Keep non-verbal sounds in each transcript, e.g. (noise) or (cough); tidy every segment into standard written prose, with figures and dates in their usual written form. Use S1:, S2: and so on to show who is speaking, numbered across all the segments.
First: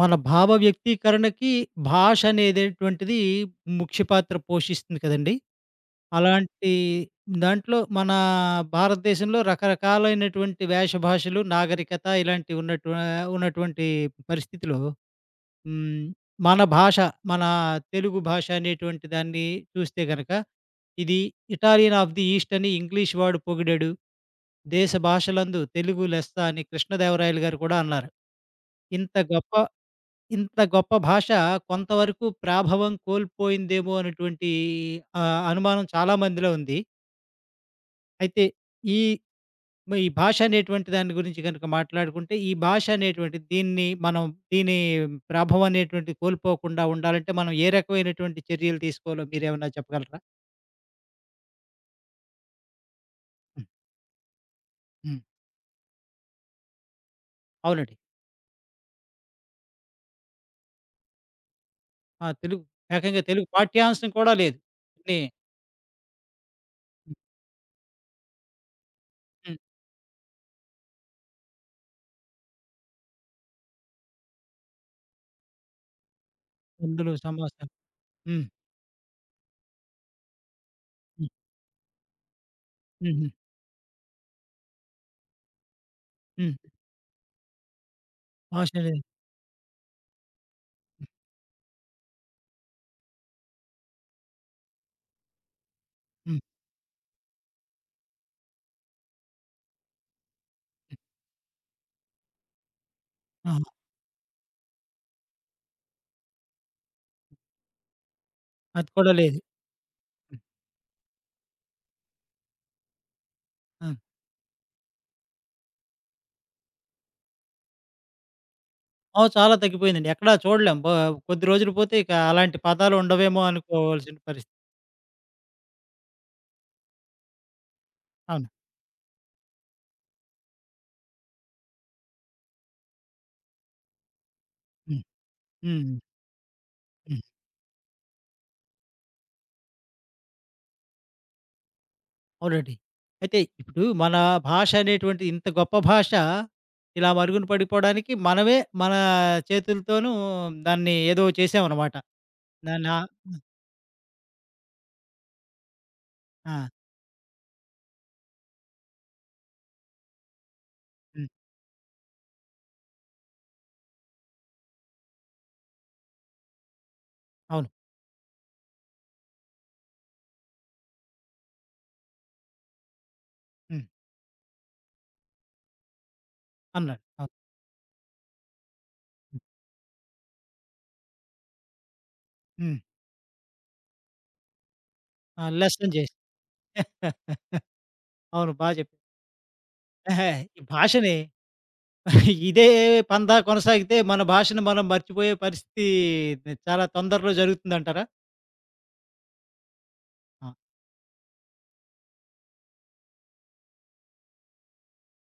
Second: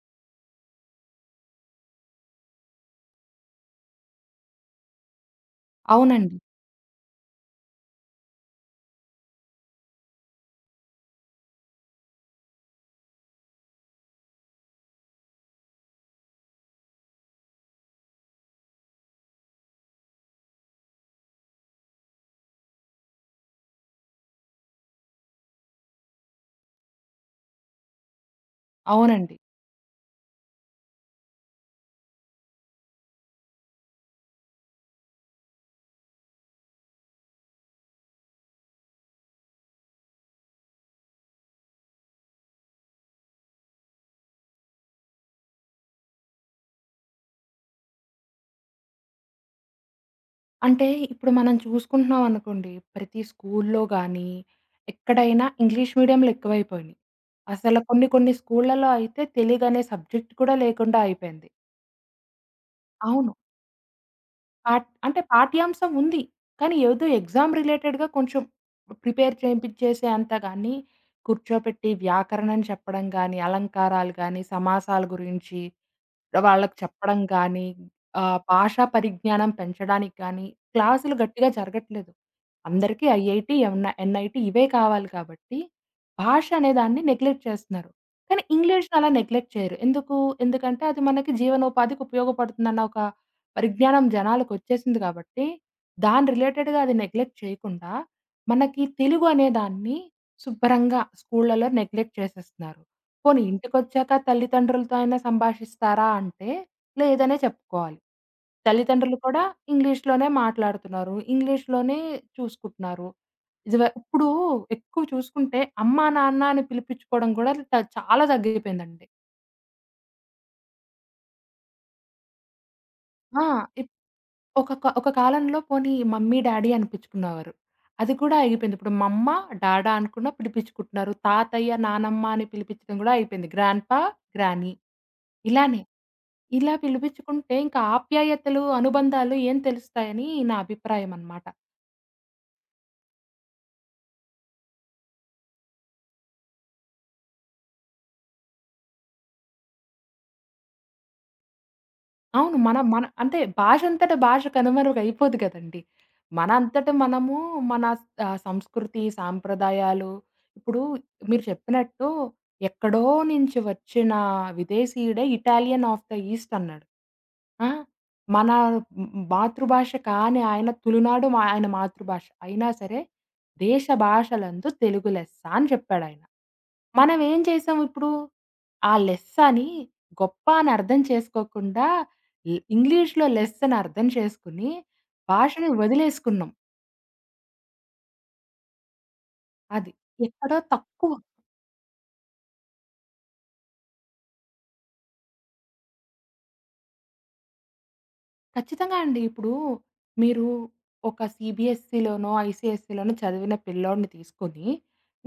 S1: మన భావ వ్యక్తీకరణకి భాష అనేటటువంటిది ముఖ్య పాత్ర పోషిస్తుంది కదండీ!
S2: అవునండి.
S1: అలాంటి దాంట్లో మన భారతదేశంలో రకరకాలైనటువంటి వేష భాషలు, నాగరికత ఇలాంటివి ఉన్నటువంటి పరిస్థితిలో. హ్మ్. మన భాష, మన తెలుగు భాష అనేటువంటి దాన్ని చూస్తే గనక, ఇది ఇటాలియన్ ఆఫ్ ది ఈస్ట్ అని ఇంగ్లీష్ వాడు పొగిడాడు. దేశ భాషలందు తెలుగు లెస్స అని కృష్ణదేవరాయలు గారు కూడా అన్నారు. ఇంత
S2: అవునండి.
S1: గొప్ప ఇంత గొప్ప భాష కొంతవరకు ప్రాభవం కోల్పోయిందేమో అనేటువంటి అనుమానం చాలా మందిలో ఉంది. అయితే ఈ ఈ భాష అనేటువంటి దాని గురించి గనుక మాట్లాడుకుంటే, ఈ భాష అనేటువంటిది దీన్ని మనం దీని ప్రాభవం అనేటువంటిది కోల్పోకుండా ఉండాలంటే మనం ఏ రకమైనటువంటి చర్యలు తీసుకోవాలో మీరేమన్నా చెప్పగలరా?
S2: అంటే ఇప్పుడు మనం చూసుకుంటున్నాం అనుకోండి, ప్రతి
S1: హ్మ్.
S2: స్కూల్లో గానీ,
S1: హ్మ్.
S2: ఎక్కడైనా ఇంగ్లీష్ మీడియంలు ఎక్కువైపోయినియి. అసల
S1: అవునండి.
S2: కొన్ని కొన్ని స్కూళ్ళలో అయితే తెలుగనే సబ్జెక్ట్ కూడా లేకుండా అయిపోయింది.
S1: ఆ! తెలుగు ఏకంగా
S2: అవును.
S1: తెలుగు పాఠ్యాంశం కూడా లేదు.
S2: పాట్
S1: అన్నీ.
S2: అంటే పాఠ్యాంశం ఉంది. కానీ ఏదో ఎగ్జామ్ రిలేటెడ్‌గా కొంచెం ప్రిపేర్
S1: హ్మ్.
S2: చేయింపించేసే అంత గానీ, కూర్చోపెట్టి వ్యాకరణం చెప్పడం గానీ, అలంకారాలు గానీ, సమాసాల గురించి వాళ్ళకి
S1: అందులో
S2: చెప్పడం గానీ,
S1: సమాసాలు. హ్మ్.
S2: భాషా పరిజ్ఞానం పెంచడానికి గానీ, క్లాసులు
S1: హ్మ్.
S2: గట్టిగా జరగట్లేదు. అందరికీ
S1: హుహు.
S2: ఐఐటీ, ఎన్‌ఐటీ ఇవే కావాలి కాబట్టి, భాష
S1: హ్మ్.
S2: అనే దాన్ని నెగ్లెక్ట్ చేస్తున్నారు. కానీ
S1: భాష
S2: ఇంగ్లీష్‌ని
S1: లేదు.
S2: అలా నెగ్లెక్ట్ చేయరు. ఎందుకు? ఎందుకంటే అది మనకి జీవనోపాధికి ఉపయోగపడుతుందన్న ఒక పరిజ్ఞానం జనాలకొచ్చేసింది కాబట్టి, దాని
S1: హ్మ్.
S2: రిలేటెడ్‌గా అది నెగ్లెక్ట్ చేయకుండా, మనకి తెలుగు అనే దాన్ని శుభ్రంగా స్కూళ్ళలో నెగ్లెక్ట్ చేసేస్తున్నారు. పోనీ
S1: ఆహా!
S2: ఇంటికొచ్చాక తల్లిదండ్రులతో అయినా సంభాషిస్తారా అంటే, లేదనే చెప్పుకోవాలి.
S1: అది కూడా
S2: తల్లిదండ్రులు
S1: లేదు.
S2: కూడా ఇంగ్లీష్‌లోనే
S1: హ్మ్.
S2: మాట్లాడుతున్నారు. ఇంగ్లీష్‌లోనే చూసుకుంటున్నారు.
S1: ఆ!
S2: ఇప్పుడు ఎక్కువ చూసుకుంటే అమ్మా, నాన్న అని పిలిపించుకోవడం కూడా చాలా తగ్గిపోయిందండి.
S1: ఓహ్! చాలా తగ్గిపోయిందండి. ఎక్కడా చూడలేం. కొద్ది రోజులు పోతే ఇక అలాంటి పదాలు ఉండవేమో
S2: ఆ! ఇప్
S1: అనుకోవాల్సిన పరిస్థితి.
S2: ఒక కాలంలో పోనీ మమ్మీ, డాడీ అనిపించుకునేవారు. అది కూడా
S1: అవును.
S2: ఆగిపోయింది. ఇప్పుడు మమ్మ, డాడా అనుకున్న పిలిపించుకుంటున్నారు. తాతయ్య, నానమ్మ అని పిలిపించడం కూడా అయిపోయింది. గ్రాండ్‌పా, గ్రానీ
S1: హ్మ్.
S2: ఇలానే.
S1: హ్మ్.
S2: ఇలా
S1: హ్మ్.
S2: పిలిపించుకుంటే ఇంకా ఆప్యాయతలు, అనుబంధాలు ఏం తెలుస్తాయని నా అభిప్రాయం అన్నమాట.
S1: అవునండి. అయితే ఇప్పుడు మన భాష అనేటువంటిది ఇంత గొప్ప భాష ఇలా మరుగున పడిపోవడానికి మనమే మన చేతులతోనూ దాన్ని ఏదో చేసామనమాట.
S2: అవును. మన
S1: దాన్ని. ఆ.
S2: మన అంటే భాషంతట భాష కనుమరుగైపోదు గదండీ! మన
S1: ఆ!
S2: అంతట మనము మన సంస్కృతి, సాంప్రదాయాలు ఇప్పుడు
S1: హ్మ్.
S2: మీరు చెప్పినట్టు ఎక్కడో నుంచి వచ్చిన విదేశీయుడే ఇటాలియన్ ఆఫ్ ద ఈస్ట్ అన్నాడు. ఆ!
S1: అవును.
S2: మన మాతృభాష కాని ఆయన తులునాడు మా ఆయన మాతృభాష. అయినా సరే
S1: హ్మ్.
S2: దేశ భాషలందు తెలుగు లెస్స అని చెప్పాడాయన.
S1: అన్నాడు.
S2: మనం
S1: అవును.
S2: ఏం చేసాం ఇప్పుడు? ఆ
S1: హ్మ్.
S2: లెస్సని గొప్ప అని అర్థం చేసుకోకుండా
S1: హ్మ్.
S2: ఇంగ్లీష్‌లో లెస్ అని అర్థం చేసుకొని,
S1: ఆ!
S2: భాషని
S1: లెస్సన్ చేసి.
S2: వదిలేసుకున్నాం.
S1: (laughs) అవును. బా చెప్పారు.
S2: అది.
S1: (laughs)
S2: ఎక్కడో
S1: ఈ
S2: తక్కువ.
S1: భాషని ఇదే పందా కొనసాగితే మన భాషను మనం మర్చిపోయే పరిస్థితి చాలా తొందరలో జరుగుతుందంటారా?
S2: ఖచ్చితంగా అండి. ఇప్పుడు మీరు
S1: ఆ!
S2: ఒక సీబీఎస్‌ఈలోనో, ఐసీఎస్‌ఈలోనో చదివిన పిల్లోడిని తీసుకొని,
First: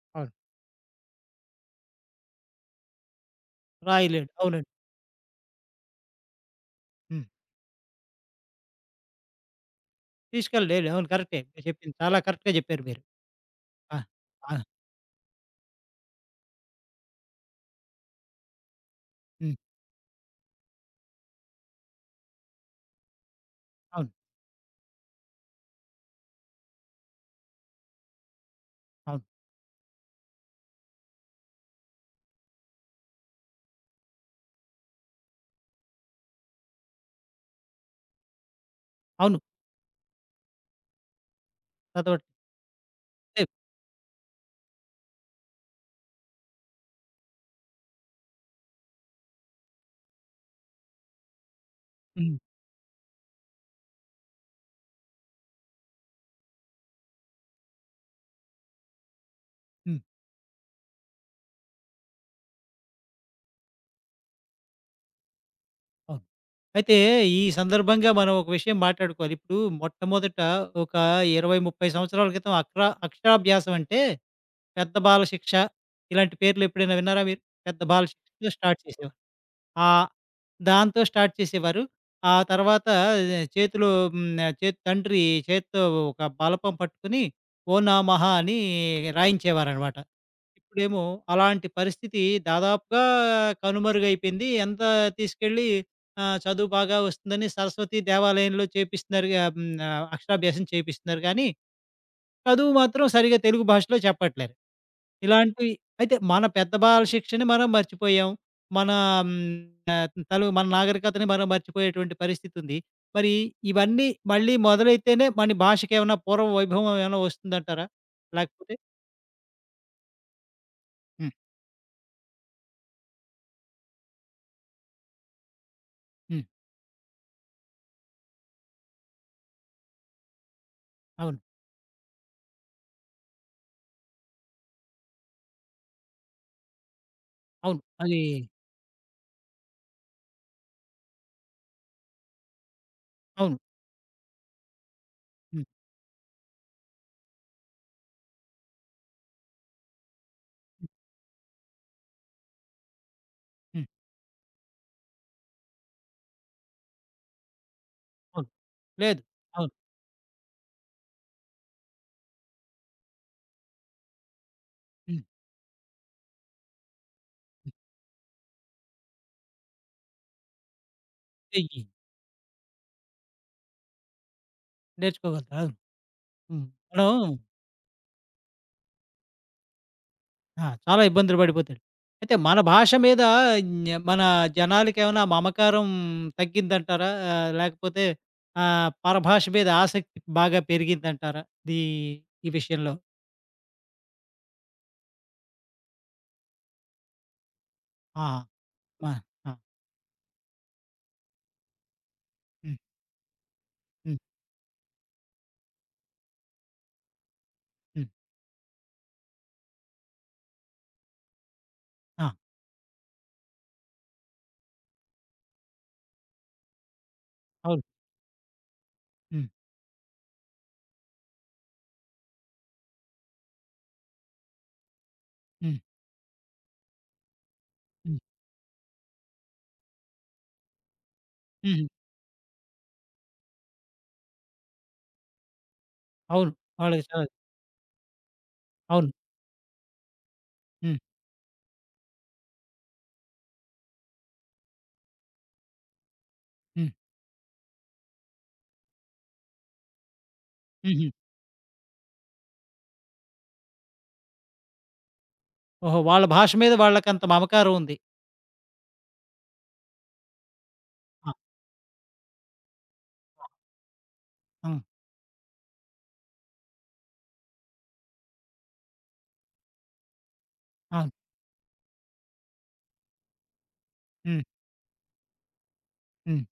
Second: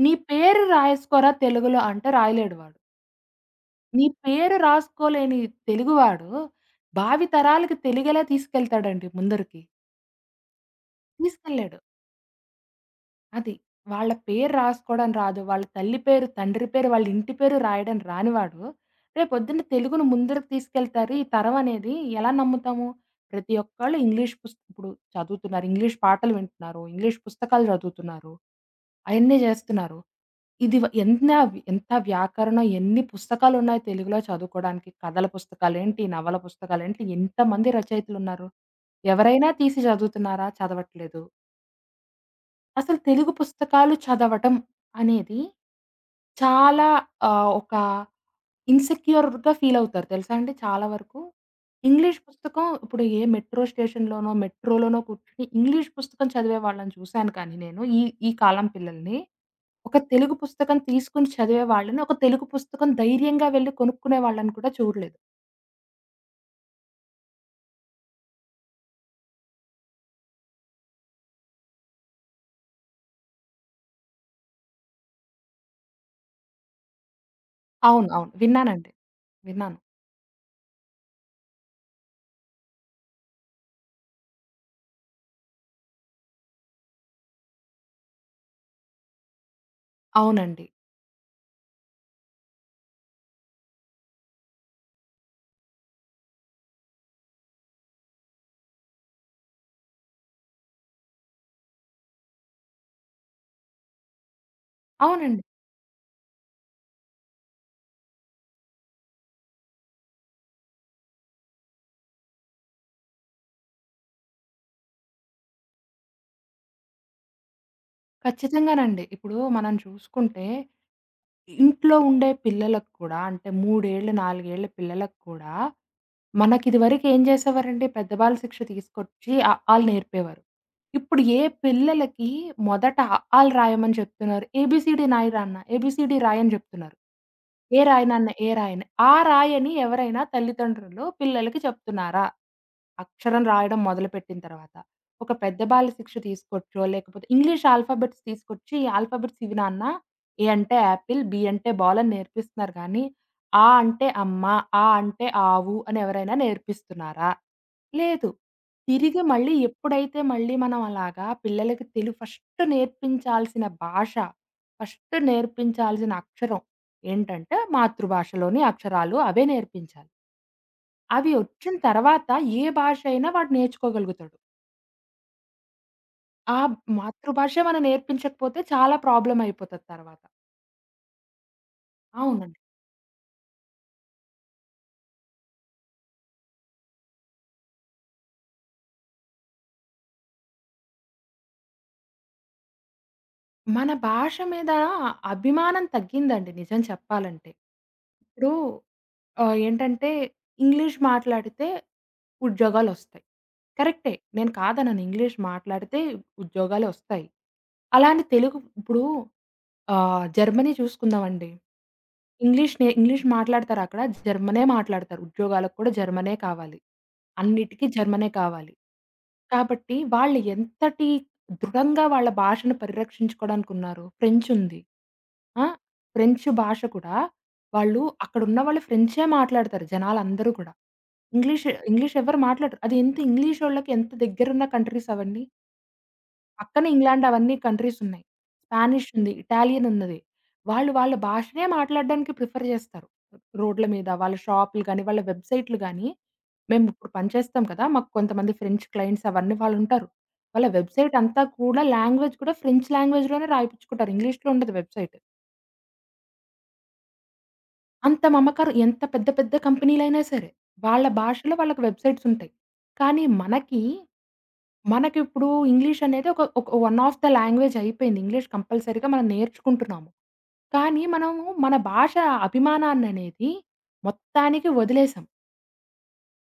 S2: "నీ
S1: అవును.
S2: పేరు రాయేసుకోరా తెలుగులో" అంటే రాయలేడు వాడు. నీ
S1: రాయలేడు.
S2: పేరు
S1: అవునండి.
S2: రాసుకోలేని తెలుగువాడు
S1: హ్మ్.
S2: భావి తరాలకి తెలుగెలా తీసుకెళ్తాడండి ముందరికి?
S1: తీసుకెళ్ళలేడు. అవును, కరెక్టే. మీరు
S2: తీసుకెళ్ళలేడు.
S1: చెప్పింది చాలా కరెక్ట్‌గా చెప్పారు మీరు.
S2: అది.
S1: ఆ!
S2: వాళ్ళ పేరు
S1: ఆ!
S2: రాసుకోవడం రాదు. వాళ్ళ తల్లి పేరు, తండ్రి పేరు, వాళ్ళ ఇంటి పేరు రాయడం రానివాడు,
S1: హ్మ్.
S2: రేపొద్దున్న తెలుగును ముందరకు తీసుకెళ్తారు. ఈ తరం అనేది ఎలా నమ్ముతాము? ప్రతి ఒక్కళ్ళు
S1: అవును.
S2: ఇంగ్లీష్ ఇప్పుడు చదువుతున్నారు. ఇంగ్లీష్ పాటలు వింటున్నారు. ఇంగ్లీష్ పుస్తకాలు చదువుతున్నారు.
S1: అవును.
S2: అయన్నీ జేస్తున్నారు. ఇది వ ఎన్న ఎంత వ్యాకరణం, ఎన్ని పుస్తకాలున్నాయి తెలుగులో చదువుకోవడానికి. కథల పుస్తకాలేంటి, నవల పుస్తకాలేంటి, ఎంతమంది రచయితలున్నారు.
S1: అవును.
S2: ఎవరైనా తీసి చదువుతున్నారా? చదవట్లేదు.
S1: చదవట్లే
S2: అసలు తెలుగు పుస్తకాలు చదవటం అనేది చాలా ఒక ఇన్‌సెక్యూర్‌గా ఫీల్ అవుతారు తెలుసా అండి చాలా వరకు. ఇంగ్లీష్
S1: హ్మ్.
S2: పుస్తకం ఇప్పుడు ఏ మెట్రో స్టేషన్‌లోనో, మెట్రో‌లోనో కూర్చొని ఇంగ్లీష్ పుస్తకం చదివే వాళ్ళని చూసాను కానీ నేను ఈ ఈ కాలం పిల్లల్ని. ఒక
S1: హ్మ్.
S2: తెలుగు పుస్తకం తీసుకొని చదివే వాళ్ళని, ఒక తెలుగు పుస్తకం ధైర్యంగా వెళ్లి కొనుక్కునే వాళ్ళని కూడా చూడలేదు.
S1: అవును. అయితే ఈ సందర్భంగా మనం ఒక విషయం మాట్లాడుకోవాలి. ఇప్పుడు మొట్టమొదట ఒక 20, 30 సంవత్సరాల క్రితం అక్షరాభ్యాసం అంటే పెద్ద బాల శిక్ష ఇలాంటి పేర్లు ఎప్పుడైనా విన్నారా మీరు? పెద్ద బాల
S2: అవును. అవును.
S1: శిక్షతో స్టార్ట్
S2: విన్నానండి.
S1: చేసేవారు.
S2: విన్నాను.
S1: ఆహ్, దాంతో స్టార్ట్ చేసేవారు. ఆ తర్వాత చేతిలో. హ్మ్. చేతి తండ్రి చేత్తో ఒక బలపం పట్టుకొని ఓ నా మహా అని రాయించేవారనమాట.
S2: అవునండి.
S1: ఇప్పుడేమో అలాంటి పరిస్థితి దాదాపుగా కనుమరుగైపోయింది. ఎంత తీసుకెళ్ళి ఆహ్, చదువు బాగా వస్తుందని సరస్వతి దేవాలయంలో చేపిస్తున్నారు. ఆహ్, హ్మ్. అక్షరాభ్యాసం చేపిస్తున్నారు గానీ, చదువు మాత్రం సరిగ్గా తెలుగు భాషలో చెప్పట్లేరు.
S2: అవునండి.
S1: ఇలాంటివి, అయితే మన పెద్ద బాల శిక్షని మనం మర్చిపోయాం. మన, హ్మ్, ఆహ్, తలు మన నాగరికతని మనం మర్చిపోయేటువంటి పరిస్థితుంది. మరి ఇవన్నీ మళ్ళీ మొదలైతేనే మన భాషకేమన్నా పూర్వ వైభవం ఏమైనా వస్తుందంటారా? లేకపోతే.
S2: ఖచ్చితంగానండి. ఇప్పుడు మనం చూసుకుంటే
S1: హ్మ్.
S2: ఇంట్లో ఉండే పిల్లలకు కూడా అంటే 3 ఏళ్ళు, 4 ఏళ్ల పిల్లలకు కూడా
S1: హ్మ్.
S2: మనకిదివరకు ఏం చేసేవారంటే పెద్ద బాల శిక్ష తీసుకొచ్చి అ, ఆలు నేర్పేవారు. ఇప్పుడు
S1: అవును.
S2: ఏ పిల్లలకి మొదట అ, ఆలు రాయమని చెప్తున్నారు. ఏబీసీడీ నాయి రా అన్న, ఏబీసీడీ రాయని చెప్తున్నారు.
S1: అవును.
S2: ఏ రాయి
S1: అది.
S2: నాన్న, ఏ రాయని. ఆ రాయని ఎవరైనా తల్లిదండ్రులు పిల్లలకి చెప్తున్నారా? అక్షరం
S1: అవును.
S2: రాయడం మొదలుపెట్టిన తర్వాత, ఒక పెద్ద
S1: హ్మ్.
S2: బాల శిక్ష తీసుకొచ్చో, లేకపోతే ఇంగ్లీష్ ఆల్ఫాబెట్స్ తీసుకొచ్చి, "ఆల్ఫాబెట్స్ ఇవి నాన్న. ఏ అంటే
S1: హ్మ్.
S2: యాపిల్, బి అంటే బాల్" అని నేర్పిస్తున్నారు గానీ, ఆ
S1: హ్మ్.
S2: అంటే అమ్మ, ఆ అంటే ఆవు అని ఎవరైనా నేర్పిస్తున్నారా? లేదు.
S1: అవును.
S2: తిరిగి
S1: లేదు.
S2: మళ్ళీ
S1: అవును.
S2: ఎప్పుడైతే మళ్ళీ మనం అలాగా పిల్లలకి ఫస్ట్ నేర్పించాల్సిన భాష, ఫస్ట్
S1: హ్మ్.
S2: నేర్పించాల్సిన అక్షరం ఏంటంటే,
S1: హ్మ్.
S2: మాతృభాషలోని అక్షరాలు అవే నేర్పించాలి. అవి ఒచ్చిన
S1: చెయ్యి.
S2: తర్వాత ఏ భాష అయినా వాడు నేర్చుకోగలుగుతాడు.
S1: నేర్చుకోగలుగుతారు. అవును.
S2: ఆ
S1: హ్మ్. మనం.
S2: మాతృభాష మనం నేర్పించకపోతే చాలా ప్రాబ్లమ్ అయిపోతది తర్వాత.
S1: ఆ! చాలా ఇబ్బందులు పడిపోతాడు. అయితే
S2: అవునండి.
S1: మన భాష మీద మన జనాలకేమైనా మమకారం తగ్గిందంటారా? ఆహ్, లేకపోతే ఆహ్, పరభాష మీద ఆసక్తి బాగా పెరిగిందంటారా? దీ ఈ విషయంలో?
S2: మన భాష మీద అభిమానం తగ్గిందండి నిజం చెప్పాలంటే.
S1: ఆ!
S2: ఇప్పుడు
S1: ఆ! ఆ!
S2: ఏంటంటే ఇంగ్లీష్ మాట్లాడితే
S1: హ్మ్.
S2: ఉద్యోగాలొస్తాయి. కరెక్టే.
S1: హ్మ్.
S2: నేను కాదనను ఇంగ్లీష్ మాట్లాడితే ఉద్యోగాలే ఒస్తాయి. అలా
S1: హ్మ్.
S2: అని తెలుగు ఇప్పుడు జర్మనీ చూసుకుందామండి.
S1: ఆ!
S2: ఇంగ్లీష్ మాట్లాడతారక్కడ. జర్మనే మాట్లాడతారు. ఉద్యోగాలకు కూడా జర్మనే కావాలి.
S1: అవును.
S2: అన్నిటికి జర్మనే కావాలి.
S1: హ్మ్.
S2: కాబట్టి వాళ్ళు ఎంతటి దృఢంగా వాళ్ళ భాషను పరిరక్షించుకోవడానికున్నారు. ఫ్రెంచ్ ఉంది. ఆ!
S1: హ్మ్.
S2: ఫ్రెంచ్ భాష కూడా
S1: హ్మ్.
S2: అక్కడున్న వాళ్ళు ఫ్రెంచే మాట్లాడతారు జనాలందరూ కూడా. ఇంగ్లీష్,
S1: హుహు.
S2: ఇంగ్లీష్ ఎవరు మాట్లాడరు. అది ఎంత ఇంగ్లీషోళ్ళకి ఎంత దగ్గరున్న కంట్రీస్ అవన్నీ.
S1: అవును.
S2: పక్కన
S1: వాళ్ళకి
S2: ఇంగ్లాండ్
S1: చాలా.
S2: అవన్నీ కంట్రీస్ ఉన్నాయి. స్పానిష్
S1: అవును.
S2: ఉంది. ఇటాలియన్ ఉన్నది. వాళ్ళు
S1: హ్మ్.
S2: వాళ్ళ భాషనే మాట్లాడడానికి ప్రిఫర్ చేస్తారు. రోడ్ల మీద వాళ్ళ షాపులు గాని, వాళ్ళ వెబ్‌సైట్‌లు గాని మేము
S1: హ్మ్.
S2: ఇప్పుడు పనిచేస్తాం కదా! మాకు కొంతమంది ఫ్రెంచ్ క్లయింట్స్ అవన్నీ వాళ్ళుంటారు. వాళ్ళ
S1: హుహు.
S2: వెబ్‌సైట్ అంతా కూడా లాంగ్వేజ్ కూడా ఫ్రెంచ్ లాంగ్వేజ్‌లోనే రాయిపిచ్చుకుంటారు. ఇంగ్లీష్‌లో ఉండదు వెబ్‌సైట్.
S1: ఓహో! వాళ్ళ భాష మీద వాళ్ళకంత మమకారం ఉంది.
S2: అంత మమకారం ఎంత పెద్ద పెద్ద కంపెనీలైనా సరే వాళ్ళ
S1: ఆ!
S2: భాషలో వాళ్ళకి వెబ్‌సైట్స్ ఉంటాయి. కానీ మనకి
S1: హ్మ్.
S2: మనకిప్పుడు ఇంగ్లీష్ అనేది ఒక ఒక వన్ ఆఫ్ ద లాంగ్వేజ్ అయిపోయింది. ఇంగ్లీష్ కంపల్సరీగా మనం నేర్చుకుంటున్నాము. కానీ
S1: అవును.
S2: మనము మన భాష అభిమానాన్ననేది
S1: హ్మ్.
S2: మొత్తానికి వదిలేసాం.
S1: హ్మ్.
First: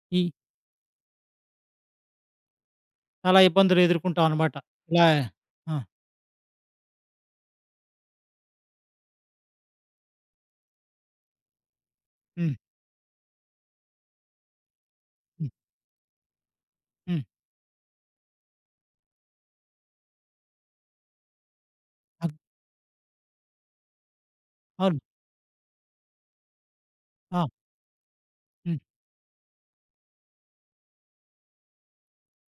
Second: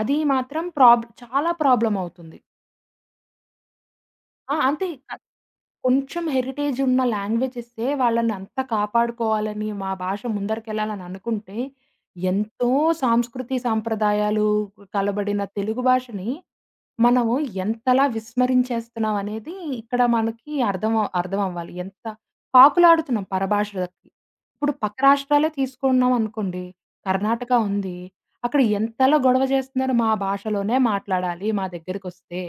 S2: అది
S1: ఈ
S2: మాత్రం చాలా ప్రాబ్లమ్ అవుతుంది.
S1: చాలా ఇబ్బందులు
S2: ఆ!
S1: ఎదుర్కొంటామనమాట.
S2: అంతే.
S1: ఇలా.
S2: అ
S1: ఆ!
S2: కొంచెం హెరిటేజ్ ఉన్న లాంగ్వేజెసే వాళ్ళని అంత కాపాడుకోవాలని, మా భాష ముందరికెళ్ళాలని అనుకుంటే,
S1: హ్మ్.
S2: ఎంతో సాంస్కృతి, సాంప్రదాయాలు కలబడిన
S1: హ్మ్.
S2: తెలుగు భాషని
S1: హ్మ్.
S2: మనము ఎంతలా విస్మరించేస్తున్నాం అనేది ఇక్కడ మనకి అర్థం అవ్వాలి. ఎంత
S1: అగ్
S2: పాకులాడుతున్నాం పరభాషలకి. ఇప్పుడు పక్క
S1: అవును.
S2: రాష్ట్రాలే తీసుకున్నాం అనుకోండి.
S1: ఆ!
S2: కర్ణాటక ఉంది. అక్కడ
S1: హ్మ్.
S2: ఎంతలా గొడవ చేస్తున్నారు. మా భాషలోనే మాట్లాడాలి మా దగ్గరికొస్తే.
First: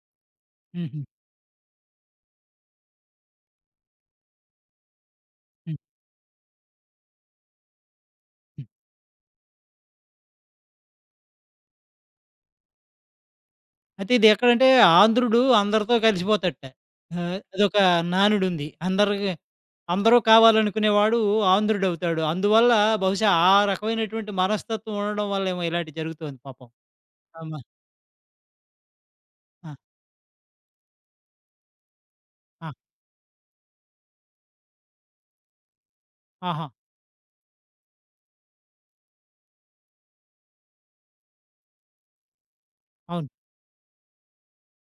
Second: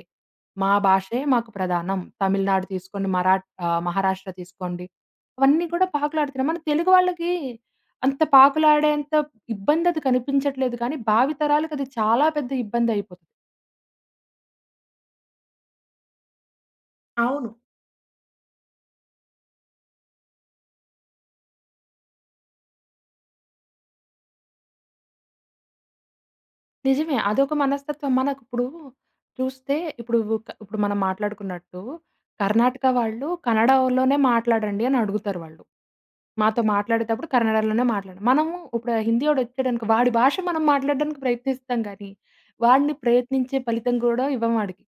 S2: మా
S1: హుహు.
S2: భాషే మాకు ప్రధానం. తమిళనాడు తీసుకోండి, మహారాష్ట్ర తీసుకోండి. అవన్నీ
S1: హ్మ్.
S2: కూడా పాకులాడుతున్నాం. మన తెలుగు వాళ్ళకి అంత
S1: హ్మ్.
S2: పాకులాడేంత ఇబ్బంది అది కనిపించట్లేదు కానీ, భావితరాలకి అది చాలా పెద్ద ఇబ్బందయిపోతుంది.
S1: అయితే ఇది ఎక్కడంటే ఆంధ్రుడు అందరితో కలిసిపోతాడట. ఆహ్,
S2: అవును.
S1: అదొక నానుడుంది. అందరికి అందరూ కావాలనుకునేవాడు ఆంధ్రుడవుతాడు. అందువల్ల బహుశా ఆ రకమైనటువంటి మనస్తత్వం ఉండడం వల్లేమో ఇలాంటివి జరుగుతోంది పాపం.
S2: నిజమే.
S1: ఆమ
S2: అదొక మనస్తత్వం. మనకిప్పుడు
S1: ఆ!
S2: చూస్తే ఇప్పుడు ఇప్పుడు మనం మాట్లాడుకున్నట్టు
S1: ఆ!
S2: కర్ణాటక వాళ్ళు కన్నడలోనే మాట్లాడండి అని అడుగుతారు వాళ్ళు. మాతో
S1: ఆహా!
S2: మాట్లాడేటప్పుడు కన్నడలోనే మాట్లాడ మనము ఇప్పుడు హిందీవోడొచ్చాడనుకో వాడి భాష మనం మాట్లాడడానికి ప్రయత్నిస్తాం గానీ, వాడిని
S1: అవును.
S2: ప్రయత్నించే ఫలితం గూడా ఇవ్వం వాడికి.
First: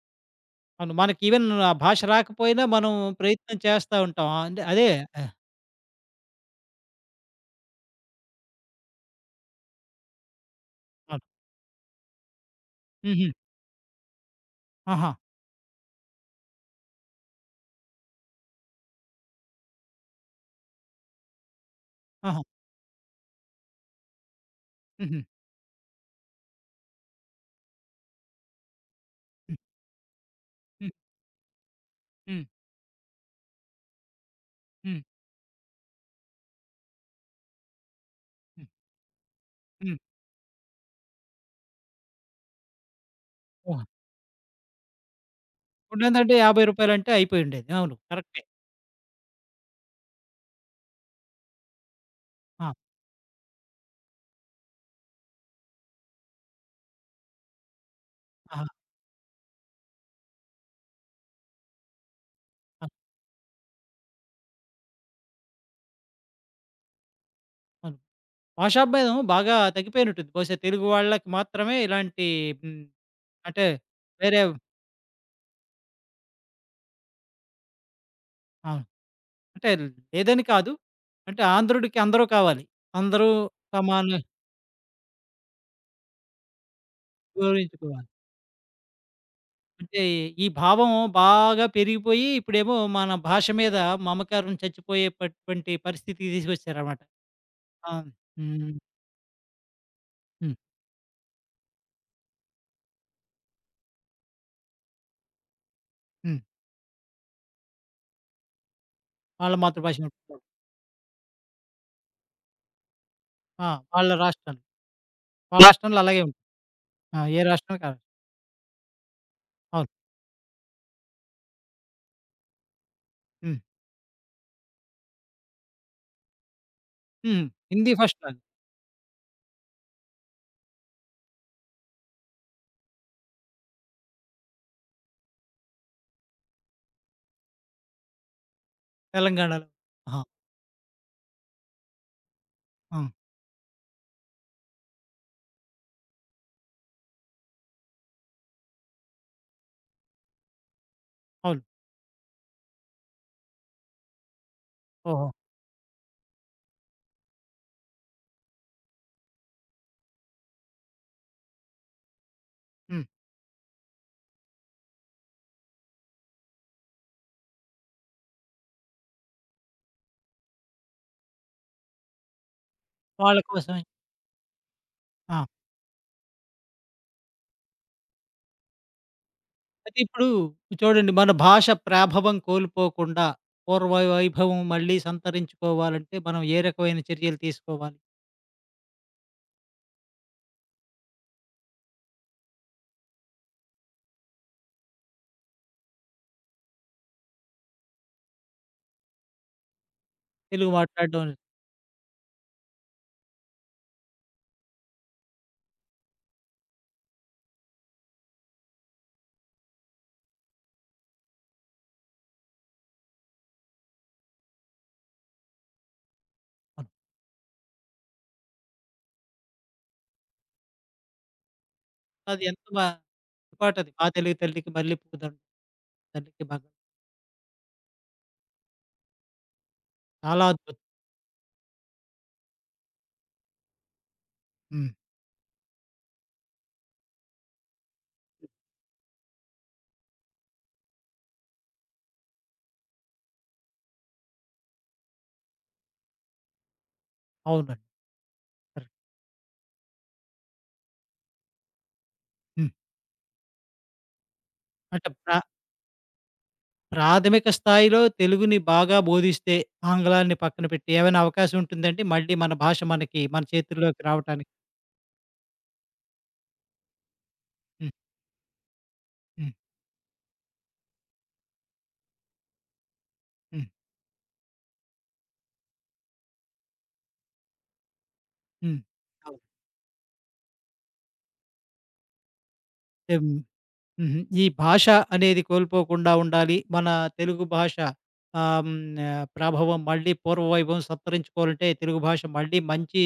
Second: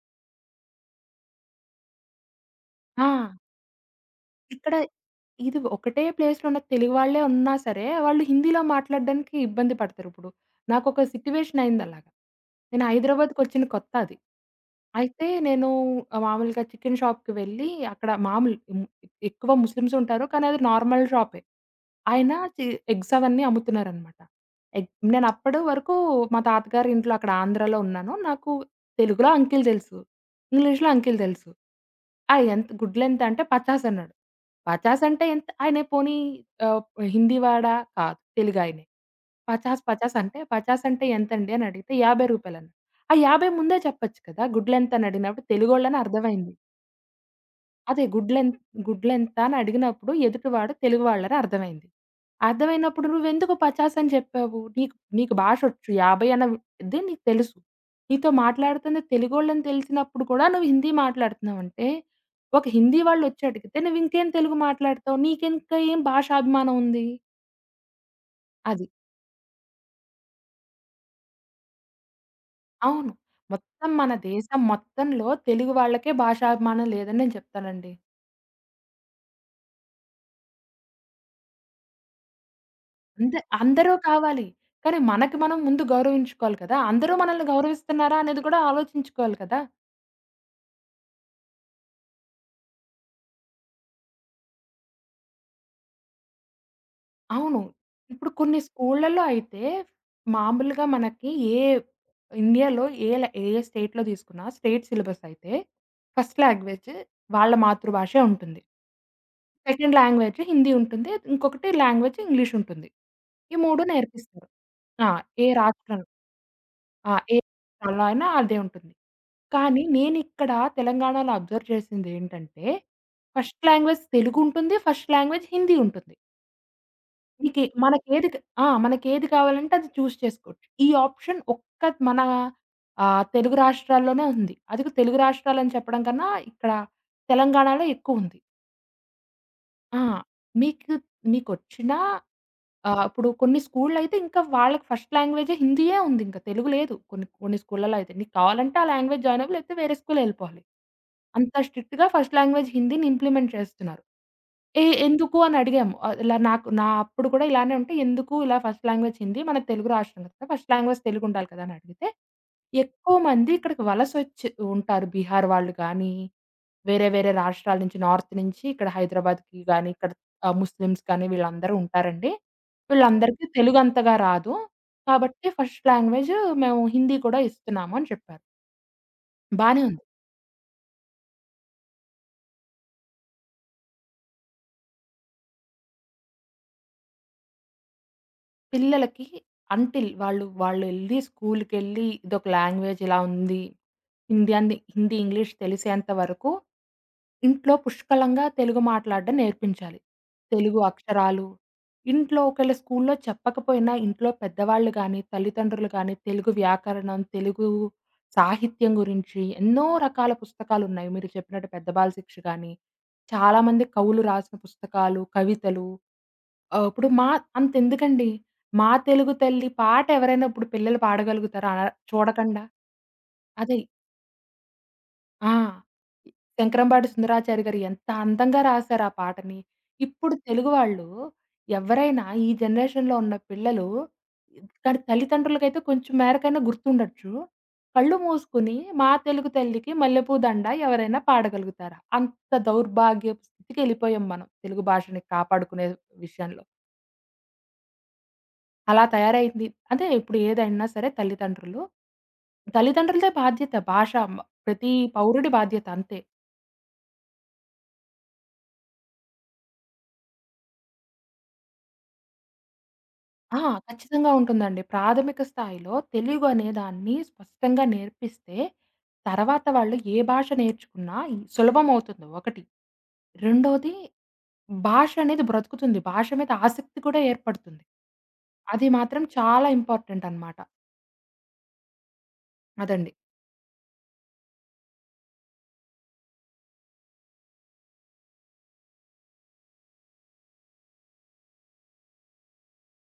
S1: అవును. మనకి ఈవెన్ ఆ భాష రాకపోయినా మనం
S2: ఆ!
S1: ప్రయత్నం చేస్తా ఉంటాం. ఆ, అంటే
S2: ఇక్కడ
S1: అదే. ఆహ్,
S2: ఇది ఒకటే ప్లేస్‌లో ఉన్న తెలుగు వాళ్ళే ఉన్నా సరే, వాళ్ళు హిందీలో మాట్లాడడానికి ఇబ్బంది పడతారిప్పుడు. నాకొక
S1: అవును.
S2: సిట్యుయేషన్ అయిందలాగా. నేను
S1: హుహు.
S2: హైదరాబాద్‌కొచ్చిన కొత్త అది.
S1: ఆహా!
S2: అయితే నేను మామూలుగా చికెన్ షాప్‌కి వెళ్ళి అక్కడ మామూలు ఎక్కువ ముస్లిమ్స్ ఉంటారు. కానీ అది నార్మల్ షాపే. ఆయన
S1: ఆహా!
S2: చి ఎగ్స్ అవన్నీ అమ్ముతున్నారనమాట. ఎగ్
S1: హుహు.
S2: నేనప్పడు వరకు మా తాతగారి ఇంట్లో అక్కడ ఆంధ్రాలో ఉన్నాను. నాకు తెలుగులో
S1: హ్మ్.
S2: అంకిల్ తెలుసు. ఇంగ్లీష్‌లో
S1: హ్మ్.
S2: అంకిల్ తెలుసు. ఆ!
S1: హ్మ్.
S2: ఎంత గుడ్లెంత అంటే పచాస్ అన్నాడు.
S1: హ్మ్.
S2: పచాస్ అంటే ఎంత ఆయన పోనీ ఆహ్, హిందీ వాడా? కాదు.
S1: హ్మ్.
S2: తెలుగాయనే. 50, 50
S1: హ్మ్.
S2: అంటే, "పచాస్ అంటే ఎంతండి?" అని అడిగితే, "రూ. 50" అన్నాడు. ఆ 50 ముందే
S1: ఓహ్!
S2: చెప్పొచ్చు కదా! గుడ్లెంతని అడిగినప్పుడు తెలుగోళ్ళని
S1: ఫుడ్డంతంటే రూ.
S2: అర్థమైంది.
S1: 50 అయిపోయుండేది. అవును,
S2: అదే
S1: కరెక్టే.
S2: గుడ్లెం గుడ్లెంత అని అడిగినప్పుడు ఎదుటివాడు తెలుగు వాళ్ళని అర్థమైంది.
S1: ఆ!
S2: అర్థమైనప్పుడు "నువ్వెందుకు 50 అని చెప్పావు? నీకు నీకు భాషొచ్చు 50 అన్నది నీకు తెలుసు. నీతో
S1: ఆహా!
S2: మాట్లాడుతున్న తెలుగోళ్ళని తెలిసినప్పుడు కూడా నువ్వు హిందీ మాట్లాడుతున్నావంటే, ఒక
S1: ఆ!
S2: హిందీ వాళ్ళొచ్చి అడిగితే నువ్వింకేం తెలుగు మాట్లాడతావు? నీకింకా ఏం భాషాభిమానం ఉంది?"
S1: అవును.
S2: అది.
S1: భాషాభేదం బాగా తగ్గిపోయినట్టుంది. బహుశా తెలుగు వాళ్ళకి మాత్రమే ఇలాంటి. హ్మ్,
S2: అవును.
S1: అంటే
S2: మొత్తం మన
S1: వేరే.
S2: దేశం మొత్తంలో తెలుగు వాళ్ళకే భాషాభిమానం లేదని నేను చెప్తానండి.
S1: అవును. అంటే లేదని కాదు. అంటే ఆంధ్రుడికి అందరూ కావాలి. అందరూ
S2: అంతే. అందరూ
S1: సమాన
S2: కావాలి. కానీ మనకి మనం ముందు గౌరవించుకోవాలి కదా! అందరూ మనల్ని
S1: గౌరవించుకోవాలి.
S2: గౌరవిస్తున్నారా అనేది కూడా ఆలోచించుకోవాలి కదా!
S1: అంటే ఈ భావం బాగా పెరిగిపోయి, ఇప్పుడేమో మన భాష మీద మమకారం చచ్చిపోయేటటువంటి పరిస్థితికి తీసుకొచ్చారనమాట.
S2: అవును.
S1: ఆ!
S2: ఇప్పుడు కొన్ని
S1: హ్మ్.
S2: స్కూళ్ళలో అయితే
S1: హ్మ్.
S2: మామూలుగా మనకి ఏ ఇండియాలో ఏ స్టేట్‌లో తీసుకున్నా స్టేట్ సిలబస్ అయితే ఫస్ట్
S1: హ్మ్.
S2: లాంగ్వేజ్ వాళ్ళ మాతృభాషే ఉంటుంది.
S1: వాళ్ళ
S2: సెకండ్
S1: మాతృభాష
S2: లాంగ్వేజ్
S1: నేర్చుకోవాలి.
S2: హిందీ ఉంటుంది. ఇంకొకటి లాంగ్వేజ్ ఇంగ్లీష్ ఉంటుంది. ఈ
S1: ఆ!
S2: 3
S1: వాళ్ళ
S2: నేర్పిస్తారు.
S1: రాష్ట్రం.
S2: ఆ! ఏ
S1: వాళ్ళ రాష్ట్రంలో
S2: రాష్ట్రం
S1: అలాగే
S2: ఆ!
S1: ఆ!
S2: ఏ
S1: ఏ రాష్ట్రం కాదు.
S2: అలా అయినా అదే ఉంటుంది. కానీ
S1: అవును.
S2: నేనిక్కడ తెలంగాణలో అబ్జర్వ్ చేసిందేంటంటే, ఫస్ట్
S1: హ్మ్.
S2: లాంగ్వేజ్ తెలుగుంటుంది. ఫస్ట్ లాంగ్వేజ్ హిందీ ఉంటుంది.
S1: హుహు.
S2: నీకే
S1: హిందీ ఫస్ట్
S2: మనకేది క-
S1: రాదు
S2: ఆ! మనకేది కావాలంటే అది చూజ్ చేసుకోవచ్చు. ఈ ఆప్షన్ ఒక్క మన తెలుగు రాష్ట్రాల్లోనే ఉంది. అది కూడా తెలుగు రాష్ట్రాలని చెప్పడం కన్నా ఇక్కడ తెలంగాణలో ఎక్కువుంది.
S1: తెలంగాణలో.
S2: ఆ!
S1: ఆహా!
S2: మీకు మీకొచ్చినా ఆ!
S1: ఆ!
S2: అప్పుడు కొన్ని స్కూల్‌లయితే ఇంకా వాళ్ళకి ఫస్ట్ లాంగ్వేజే హిందీయే ఉంది ఇంకా తెలుగు లేదు. కొన్ని కొన్ని స్కూల్‌లలో అయితే. నీకు కావాలంటే ఆ లాంగ్వేజ్ జాయిన్ అవ్వు లేకపోతే వేరే స్కూల్ ఎళ్ళిపోవాలి. అంత
S1: అవును.
S2: స్ట్రిక్ట్‌గా ఫస్ట్ లాంగ్వేజ్ హిందీని ఇంప్లిమెంట్ చేస్తున్నారు.
S1: ఓహో!
S2: ఎందుకు అని అడిగాము. ఇలా నాకు నా అప్పుడు కూడా ఇలానే ఉంటే ఎందుకు ఇలా ఫస్ట్ లాంగ్వేజ్ హిందీ మన తెలుగు రాష్ట్రం కదా! ఫస్ట్ లాంగ్వేజ్ తెలుగు ఉండాలి కదా! అని అడిగితే
S1: హ్మ్.
S2: ఎక్కువ మంది ఇక్కడికి వలసొచ్చి ఉంటారు. బీహార్ వాళ్ళు గానీ, వేరే వేరే రాష్ట్రాల నుంచి నార్త్ నుంచి ఇక్కడ హైదరాబాద్‌కి గానీ, ఇక్కడ ముస్లిమ్స్ కానీ వీళ్ళందరూ ఉంటారండి.
S1: వాళ్ళ
S2: వీళ్ళందరికీ
S1: కోసమే.
S2: తెలుగంతగా రాదు.
S1: ఆ!
S2: కాబట్టి ఫస్ట్ లాంగ్వేజ్ మేము హిందీ కూడా ఇస్తున్నాము అని చెప్పారు. బానే
S1: అయితే
S2: ఉంది.
S1: ఇప్పుడు చూడండి, మన భాష ప్రాభవం కోల్పోకుండా పూర్వ వైభవం మళ్ళీ సంతరించుకోవాలంటే మనం ఏ రకమైన చర్యలు తీసుకోవాలి?
S2: పిల్లలకి అంటిల్ వాళ్ళు వాళ్ళెళ్లి స్కూలుకెళ్ళి ఇదొక లాంగ్వేజ్ ఇలా ఉంది. హిందీ అని హిందీ, ఇంగ్లీష్ తెలిసేంత వరకు ఇంట్లో పుష్కలంగా తెలుగు మాట్లాడడం నేర్పించాలి.
S1: తెలుగు
S2: తెలుగు
S1: మాట్లాడడం అనేది.
S2: అక్షరాలు, ఇంట్లో ఒకేళ స్కూల్లో చెప్పకపోయినా ఇంట్లో పెద్దవాళ్ళు గానీ, తల్లిదండ్రులు గానీ, తెలుగు వ్యాకరణం, తెలుగు సాహిత్యం గురించి ఎన్నో రకాల పుస్తకాలున్నాయి. మీరు చెప్పినట్టు 'పెద్ద బాల శిక్ష' గానీ, చాలామంది కవులు రాసిన పుస్తకాలు, కవితలు.
S1: అవును.
S2: ఇప్పుడు మా అంతెందుకండి, 'మా తెలుగు తల్లి' పాట ఎవరైనా ఇప్పుడు పిల్లలు పాడగలుగుతారా?
S1: అది
S2: చూడకండా.
S1: ఎంత బా
S2: అదే
S1: పాటది. మా తెలుగు తల్లికి మల్లె పువ్వు దండ,
S2: ఆ!
S1: తల్లికి బంగారు
S2: శంకరంపాటి సుందరాచారి గారు ఎంత అందంగా రాసారు ఆ పాటని. ఇప్పుడు
S1: చాలా
S2: తెలుగు
S1: అద్భుతం.
S2: వాళ్ళు ఎవరైనా ఈ జనరేషన్‌లో ఉన్న పిల్లలు
S1: హ్మ్.
S2: కానీ తల్లిదండ్రులకైతే కొంచెం మేరకైనా గుర్తుండొచ్చు. కళ్ళు మూసుకొని "మా తెలుగు తల్లికి మల్లెపూ దండ" ఎవరైనా పాడగలుగుతారా? అంత దౌర్భాగ్యపు స్థితికెళ్ళిపోయాం మనం తెలుగు భాషని కాపాడుకునే విషయంలో.
S1: అవునండి. కరెక్ట్.
S2: అలా తయారైంది. అదే ఇప్పుడు ఏదైనా సరే తల్లిదండ్రులు.
S1: హ్మ్.
S2: తల్లిదండ్రులదే బాధ్యత భాష. ప్రతి
S1: అంటే ప్ర
S2: పౌరుడి బాధ్యత అంతే.
S1: ప్రాథమిక స్థాయిలో తెలుగుని బాగా బోధిస్తే, ఆంగ్లాన్ని పక్కన పెట్టి ఏమైనా అవకాశం ఉంటుందండి? మళ్ళీ మన భాష మనకి మన
S2: ఆ!
S1: చేతుల్లోకి
S2: ఖచ్చితంగా
S1: రావటానికి?
S2: ఉంటుందండి. ప్రాథమిక స్థాయిలో తెలుగు అనే దాన్ని స్పష్టంగా
S1: హ్మ్.
S2: నేర్పిస్తే,
S1: హ్మ్.
S2: తర్వాత వాళ్ళు ఏ భాష నేర్చుకున్నా ఈ సులభమవుతుంది ఒకటి.
S1: హ్మ్.
S2: రెండోది భాష అనేది బ్రతుకుతుంది. భాష మీద ఆసక్తి కూడా ఏర్పడుతుంది.
S1: హ్మ్.
S2: అది మాత్రం
S1: అవును.
S2: చాలా ఇంపార్టెంట్ అన్నమాట. అదండి.
S1: హ్మ్. హుహు. ఈ భాష అనేది కోల్పోకుండా ఉండాలి. మన తెలుగు భాష ఆహ్, హ్మ్, ఆహ్, ప్రభావం మళ్ళీ పూర్వవైభవం సంతరించుకోవాలంటే, తెలుగు భాష మళ్ళీ మంచి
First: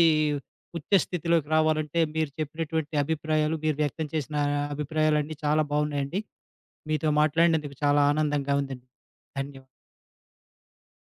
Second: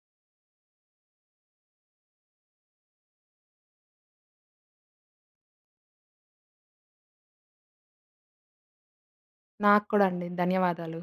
S1: ఉచ్చ స్థితిలోకి రావాలంటే, మీరు చెప్పినటువంటి అభిప్రాయాలు, మీరు వ్యక్తం చేసిన అభిప్రాయాలన్నీ చాలా బావున్నాయండి. మీతో మాట్లాడినందుకు చాలా ఆనందంగా ఉందండి. ధన్యవాదాలు.
S2: నాకు కూడా అండి. ధన్యవాదాలు.